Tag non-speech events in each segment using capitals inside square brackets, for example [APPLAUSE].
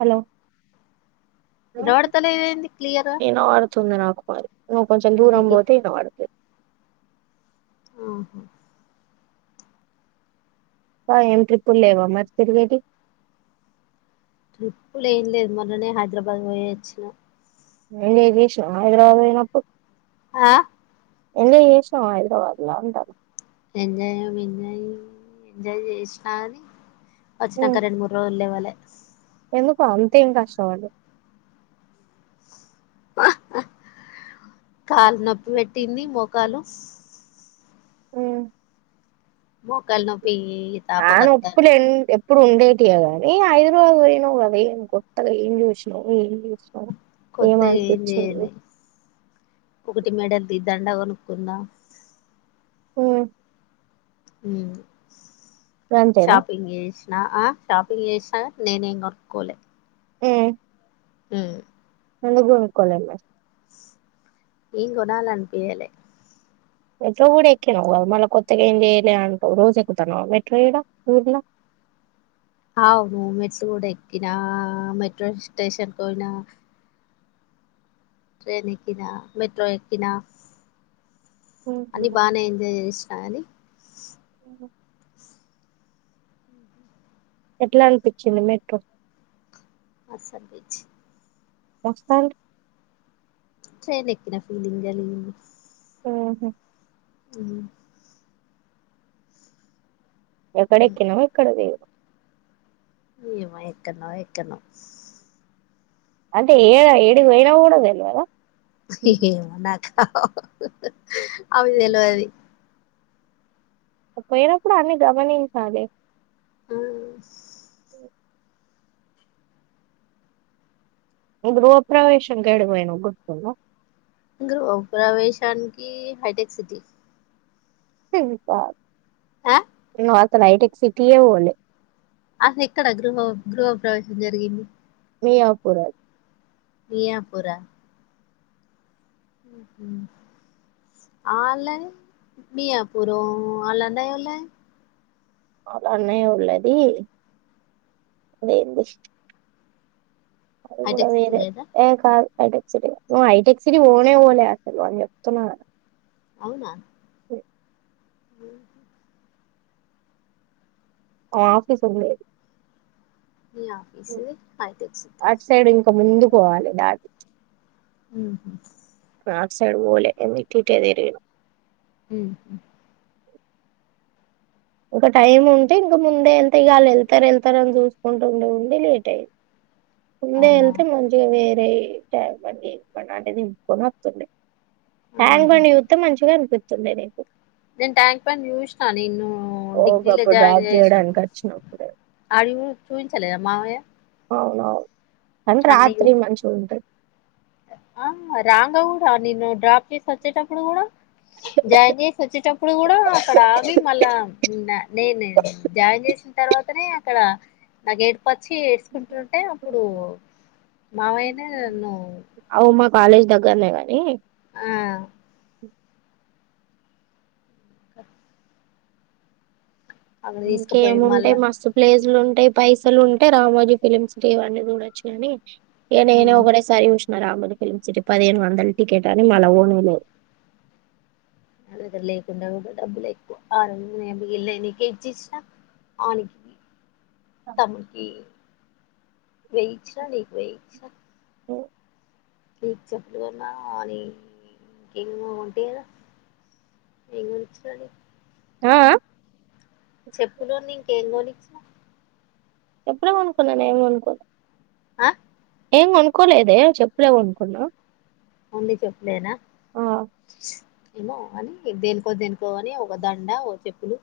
Hello ఇనబడతలేదు ఏంది ఇనబడుతుంది నాకు మరి నువ్వు కొంచెం దూరం నీకే పోతే ఇనబడతది హుహు ఇంక ఏం ట్రిప్పులు లేవా మరి తిరిగేటి ట్రిప్పులు ఏం లేదు మొన్ననే హైదరాబాద్ పోయి వచ్చిన [UNINTELLIGIBLE] హైదరాబాద్ పోయినప్పుడు ఆ ఎంజాయ్ చేసినవా హైదరాబాద్ ల అంటానా ఎంజాయ్ ఏం ఎంజాయ్ ఎంజాయ్ చేసినని వచ్చినంక రొండు మూడు రోజలు లేవలే ఎందుకో అంత ఏం కష్టపడ్డావ్ కాలు నొప్పి పెట్టింది మోకాలు ఉ మోకాలు నొప్పి [UNINTELLIGIBLE] తాపకత్తాంది ఎప్పుడు ఉండేటియ గాని హైదరాబాద్ పోయినవ్ కదా ఏమ్ కొత్తగా ఏం చూసినవ్ ఏం చూసినావు కొత్తగా ఏం చేయాలె ఒకటి మేడది దండ కొ నుకున్న ఉ ఉ గంతేనా షాపింగ్ చేసి నా ఆ షాపింగ్ చేసిన నేనేం కొనుకోలే ఉ ఉ ఎందుకు కొనుక్కోలే మరి ఏమ్ కొనాలనిపియ్యలే మెట్రో కూడా ఎక్కినవు కదా మళ్ళా కొత్తగా ఏం చేయలే అంటావ్ రోజు ఎక్కుతానవా మెట్రో ఇడ ఊర్లా అవును మెట్టుకూడా ఎక్కినా మెట్రో స్టేషన్ పోయినా ట్రెయిన్ ఎక్కినా మెట్రో ఎక్కినా అన్ని బానే ఎంజాయ్ చేసినా కానీ ఎట్లా అనిపించింది మెట్రో మస్తు అనిపించింది వస్తాలే ట్రైన్ ఎక్కిన ఫీలింగ్ కలిగింది ఉహు అ ఎక్కడ ఉమ్. ఎక్కిన వ్, ఎక్కడ దిగినవ్. ఏమో ఎక్కన్నో ఎక్కన్నో. అంటే ఏడ ఏడికి పోయినా కూడా తెలవదా. నాకా అవి తెలువది. పోయినప్పుడు అన్ని గమనించాలి. ఆ [UNINTELLIGIBLE] గృహప్రవేశానికి ఏడికి పోయినవు గుర్తుందా. గృహప్రవేశానికి హైటెక్ సిటీ. ఆ నువ్వు అసలు హైటెక్ సిటీకి పోలే. అసలు ఎక్కడ గృహ గృహప్రవేశం జరిగింది. మియాపురం. మియాపూర్ ఆ. అ ఆన్లైన్ మియాపూర్ ఆన్లైన్ [UNINTELLIGIBLE] [UNINTELLIGIBLE] అది కూడా హైటెక్ సిటీ వేరే కదా ఏ కాదు. హైటెక్ సిటీ ఏ, నువ్వు హైటెక్ సిటీ పోనే పోలే అసలు అని చెప్తున్నా కదా. అవునా. హ్మ్ ఆమె ఆఫీస్ కి [UNINTELLIGIBLE] మీ ఆఫీసుది హైటెక్ సిటీ అట్ సైడ్ ఇంకా ముందు పోవాలి దాటి. హ్మ్ అటు సైడ్ పోలే ఎందుకు ఇటే తిరిగిన. హ్మ్ ఒక టైమ్ ఉంటే ఇంక ముందే వెళ్తే వాళ్లు వెళ్త వెళ్తా వెళ్తారుని చూస్త. ఉంటుండే ఉండి లేట్ అయిది, ఉందే అవునా వెళ్తే మంచిగా వేరయ. ట్యాంక్ బండి [UNINTELLIGIBLE] ట్యాక్ ఆహా. బండి చూస్తే మంచిగా అనిపిం. స్తుంది నీకు. నేను ట్యాంక్ బండి చూసినా నిన్ను. ఉం ఓ డిగ్రీల గప్పుడు జాయిన్ డ్రాప్ చేసిన, చేయడానికి వచ్చినప్పుడు ఆడికి పోయి చూపించలేదా మామయ్య. అవునవును, కానీ అన్నీ రాత్రి మంచి ఉంటది. ఆ రాంగా కూడా నిన్నను డ్రాప్ చేసి వచ్చేటప్పుడు కూడా. [INAUDIBLE] జాయిన్ చేసి వచ్చేటప్పుడు కూడా అక్కడ అవి మళ్ళా నేనే జాయిన్ చేసి. తర్వాతనే అక్కడ నాగేటే. పచ్చి వేసుకుంటుంటే అప్పుడు మామయనే నన్ను. అవు మా కాలేజ్ దగ్గరనే గాని. ఆ అక్కడ తీసుకుపోయి ఇంకేముంటే మళ్ళా మస్తు ప్లేసులు ఉం. అంటే పైసలు ఉంటే రామోజీ ఫిలిమ్స్ టీవన్నీ చూడొచ్చు కాని ఇక నేనే ఉమ్ ఒకటేసారి చూసిన. రామోజీ ఫిలిమ్ సిటీ పదిహేను వందల టికెట్ అని మల్ల పోనీయలే. నా దగ్గర లేకుండా డబ్బులు ఎక్కువ ఆరు వందలు మిగిలినవి నీకే ఇచ్చేస్తా నా. ఆ నకి. తమ్మునికి వేయించిన నీకు వేయించిన. టే. నీకు చెప్పులు కొన్నాని నేను కూడా కొంటిని కదా. ఏం కొనిచ్చినా నీకు. ఆ, ఆ. చెప్పు లాని ఇంకేంకొనిచ్చినావు చెప్పులే కొనుకున్న నేనేం కొనుకోలే ఆ ఏమ్ కొనుకోలేదే చెప్పులే కొనుకున్న ఓన్లీ చెప్పలేనా ఏమో అని దేనికో దేనికో పొని ఒక దండ ఒక చెప్పులు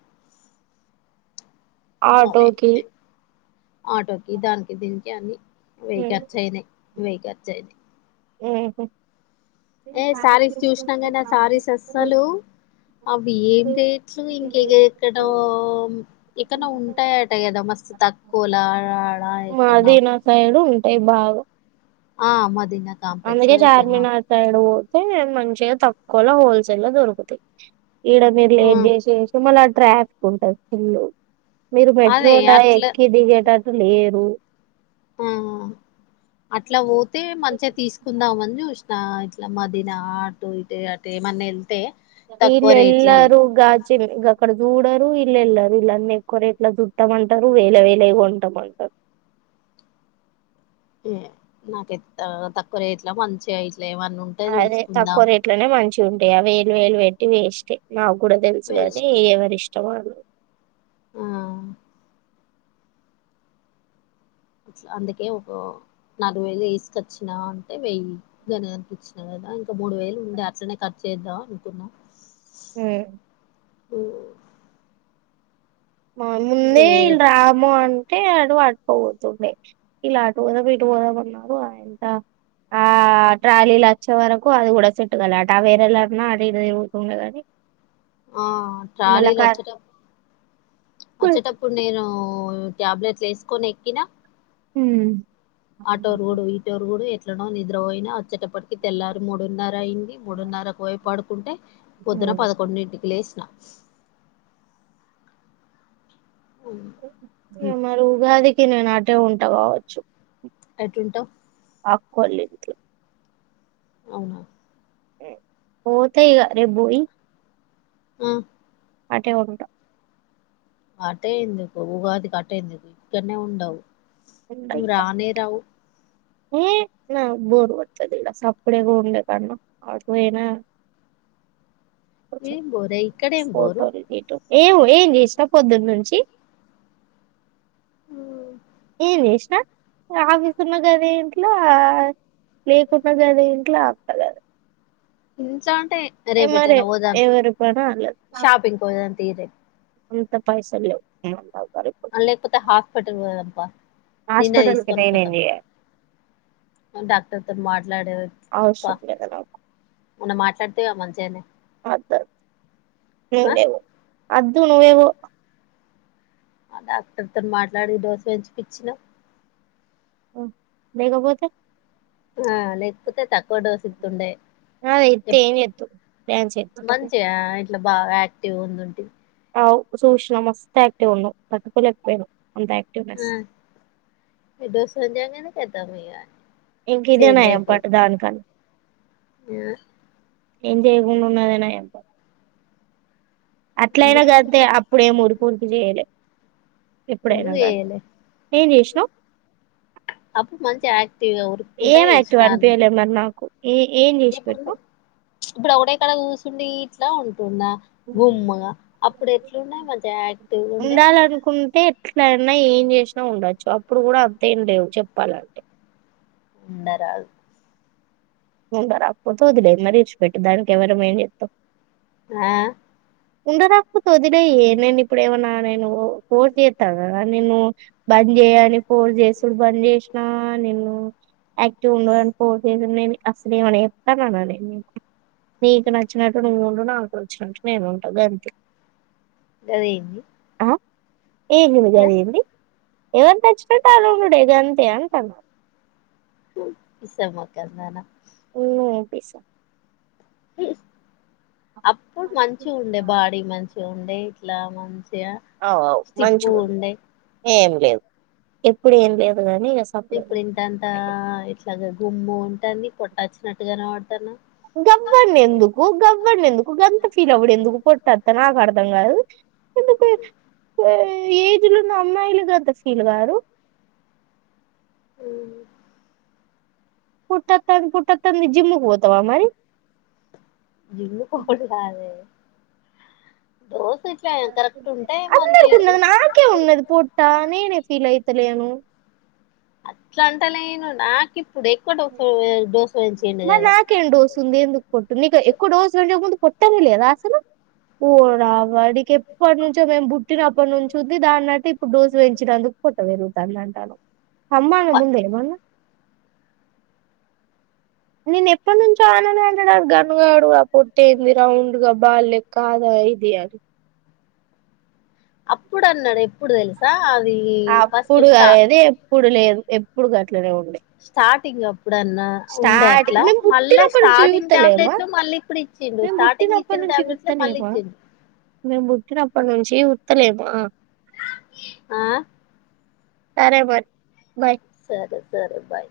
అవే ఆటోకి ఆటోకి దానికి దీనికి అన్ని వెయ్యి ఉమ్, ఖర్చయినాయి వెయ్య ఖర్చు అయినాయి ఉహు ఏ శారీస్ చూసినాం కానీ ఆ శారీస్ అసాలు అవి ఏం రేట్లు ఇంకా కే ఎక్కనో ఎక్కనో ఉంటాయట కాదా మా స్తు తకొల ఆడ ఆడ ఎక్కనో ఎయి భాగు ఆ మాదిన అందుకే చార్మినార్ సైడ్ పోతే మంచిగా తకొలా హోల్సేల్ ల దొరుకుతాయి ఈడ మీరు లేట్ ఉమ్ చేస్తూంటే మళ్ళీ ట్రాఫిక్ ఉంటది ఫుల్ మీరు అదే మెట్రోలా అట్లా ఎక్కి దిగేటట్టు లేరు ఆ అట్లా పోతే మంచిగా తీసుక్ కుందాంమని చూసిన ఇట్లా మాదిన అటు ఇటు అంటేమన్నా వెళ్తే ఇల్ తక్కువ రేట్లలా ఎలారు గాజుల్ గాకాడ చూడరు ఇళ్ళు వెళ్లరు ఇల్లన్నీ ఎక్కువ రేట్లా చూతమంటారు వేలాయి వేలాయి కొంటాంమంటారు ఏ నాకయి తక్కువ రేట్లా మంచి అయి అదే తక్కువ రేట్లోనే మంచిగా ఉంటాయి. ఆ వేలు వేలు పెట్టి వేస్ట్ నాక్ కూడా తెలుసుగాని వేస్ట్ ఎవరి ఇష్టం వాళ్ళు ఆ అట్లా అందుకే ఒక నాలుగు వేలు వేసుకొచ్చినా అంటే వెయ్యి గననికిచ్చిన ఇంకా మూడు వేలు ఉండే అట్లనే ఖర్చు చేదాం అనుకున్న యే మా ఇంక ముందే వేరే ఇల్ రాము అ టే అటు పట్టుకపోతుండే ఇళ్ళు అటు పోదాం ఇటు పోదమ్ అన్నారు అయింత ఆ ట్రాలీల వచ్చే వరకు అది కూడా సెట్ కాలే ఆ టవేరా అన్న అటు ఇటు తిరుగుతుండే కాని ఆ మళ్ళా ట్రాలీలు కార్ వచ్చటప్ ఉమ్. వచ్చటప్పుడు నేను ఉ టాబ్లెట్లు వేసుకొని ఎక్కినా ఉమ్ ఆటోరుగుడు ఇటోరుగుడు ఎట్లనో నిద్రపోయినా చ్చేటప్పటికి తెల్లారు మూడున్నర అయింది మూడున్నరకు పోయి పడుకుంటే పొద్దున పద్దకోండింటికి లేసిన హ్మ్. హ్మ్. మరి ఉగాదికి నేను అటే ఉంట కావచ్చు ఎటుంటావు అక్కోలింట్లో అవునా పోత ఇగా రేపుబోయి ఆ అటేపోకట ఆటే ఎందుకు ఉగాదికి అటెందుకు ఇక్కనే ఉండవు నువ్వు రానేేరావు ఊమ్ నాక్ బోర్ కొడుతాది ఇడా సపిడేక ఉండేకన్నా అటుపోయిన ఏం [UNINTELLIGIBLE] బోరే ఇక్కడేం బోరు ఫోటో ఏము ఏమ్ చేసినవ్ పొద్దానుచి ఉ ఏ వష్న ఆఫీసు ఉన్నగాద ఇంట్లో లేకుడా కదా ఇంట్లో అంత కదా ఇంట్లో అంటే రేపెట్టైనా పోధం ఎవరి పని షాపింగ్ దంతి రేపు కొంత పైసా లేవు ఇప్పుడు. లేకపోతే హాస్పిటల్ పోదపా నిన్న హాస్పిటల్ కి తీసుకొని నేనేం పోతాం చేయాలి డాక్టర్తో మాట్లాడేప్ప అవసరం లేదు నాకు మన్న మాట్లాడితేవా మంచిగానే నువ్వే అదు నువ్వేవ ఆ డాక్టర్తో మాట్లాడి దోశ వెంచిపచ్చిన లేగపోతే ఆ లేకపోతే తక్కువ డోస్తుండే ప్రన్ చె ఇట్లా బాగా యాక్టివ్గా ఉందింటంది ఆ సూష్ణ మస్త యాక్టివ్ ఉండె తట్టుకోలేక పోయినా ఆ ఏద్దసంజాంగ చెద్దా పోయ ఇంకా ఇధేయ్ నాయం పట్ట దాన్ కాని ఆ ఏం చేయకున్నాదేనా నయం అట్లయినా ఎందుకు కాతే అప్పుడేం ఉఊరికు ఉరికి చేయలే ఎప్పుడైనా ఎందుకు కా అంత చేయలే ఏం చేసినావు అప్పుడు మంచిగా యాక్టివ్గా ఉరుక్కుంటా ఏమవుతే చేసినాన్ని అనిపయలే మరి నాకు ఏ ఏం చేసి ఇప్పుడు పెట్టినావ్ ఇప్పుడు ఒకడేక్కడ కూర్చండి ఇట్లా ఉంటుంది న్న గుమ్మగా అప్పుడు ఎట్లున్నాయి మ జాక్టివ్గా ఉండయి ఎట్లన్నా ఏం చేసినా ఉండొచ్చు అప్పుడు కూడా అంతేం లేవు చెప్పాలంటే ఇంద రాల్ ఉంద తది లే మరి ప పెట దానికికవ రమైత్త [UNINTELLIGIBLE] ఆ ఉండదాప్పు తొదిలే నేను ఇప్పుడు ఏమనా నేను కోదిస్తద నేను బ చేయాలి ఫోర్ చేసుడు బంద్ చేసినా నిను యాక్టివ్ ఉండని ఫోర్ చేస నేను అసలు ఏమన్నా ఎప్పా మనాలి మీకు నీకు నచ్చినట్టు నువ్వుండు నాకు వచ్చినట్టు నేను ఉంటాది అంతే దేంది ఏమిలు కదిగింది ఎవరు నచ్చినటు అరుణుడుే గంతే అంటన్నారు ఇసమొకందనా ఉ పేసా అప్పుడు మంచి ఉండే బాడీ మంచి ఉండే ఇట్లా మంచి అవువు మంచి ఉ ఏం లేదు ఎప్పుడు ఏం లేదు గాని ఇగ ఇప్పుడు ఇంటంతా సప్పుడేక ఇట్లాగ గుమ్ము ఉంటుంది పొట్ట వచ్చినట్టుగానే వాడతాను గవ్వంని ఎందుకు గవ్వంని ఎందుకు గంత ఫీల్ అవ్వడు ఎందుకు కొట్టత్త నాకు అర్థం కాదు ఎందుకు ఏజ్లున్న అమ్మాయిలుగాద్ద ఫీల్ గారు ఉ పూట్టత పూట్టత జిమ్ కి పోతావ మరి జిల్లు పోడలా కరెట్ ఉంటే అందరి మంచిగా ఉన్నది ఇట్లా నాకే ఉన్నది పొట్ట నేనే ఫీల్ అయితలేను అట్లా అంట నేను నాకు ఇప్పుడు ఎక్కువ డోసు వంచయండి కదా పట్టు నీకు ఎక్కువ డోసుులుండ ముందు కొట్టాల లేదా అసలు ఓ రావడికి ఎప్పటి నుంచో మేము పుట్టినప్పటి నుంచి ఉద్ది దాన్నట్టు ఇప్పుడు డోసు పెంచినందుకు పొట్ట వెరుగుతాందంటార్రు అమ్మనం ముందే ఏమన్నా నేను ఎప్పటి నుంచో ఆన అంటడా గన్గాడుగా పట్టేంది రౌండ్ గా బల్లెక్క గా [UNINTELLIGIBLE] సయిదేయారు అప్పుడన్నడె అప్పుడు స్టా గాది ఎప్పుడు లేదు ఎప్పుడు గట్లనే ఉండె స్టార్ట్ స్టార్టింగ్ మేం మళ్ళా బుట్టినప్పటి నుంచి స్టార్టింగ్ జూతలేమ టాబ్లెట్లు మళ్ళీ ఇప్పుడు ఇచ్చిండు మేం స్టార్టింగ్ బుట్టినప్పటి ను ఇచ్చిన నుంచి టాబ్లెట్లే మళ్ళీ జుతలెమ ఇచ్చిండు మేం బుట్టినప్పటి నుంచి జూతలేమ [INAUDIBLE] ఆ అరే మరి బాయ్ సరే సరే బాయ్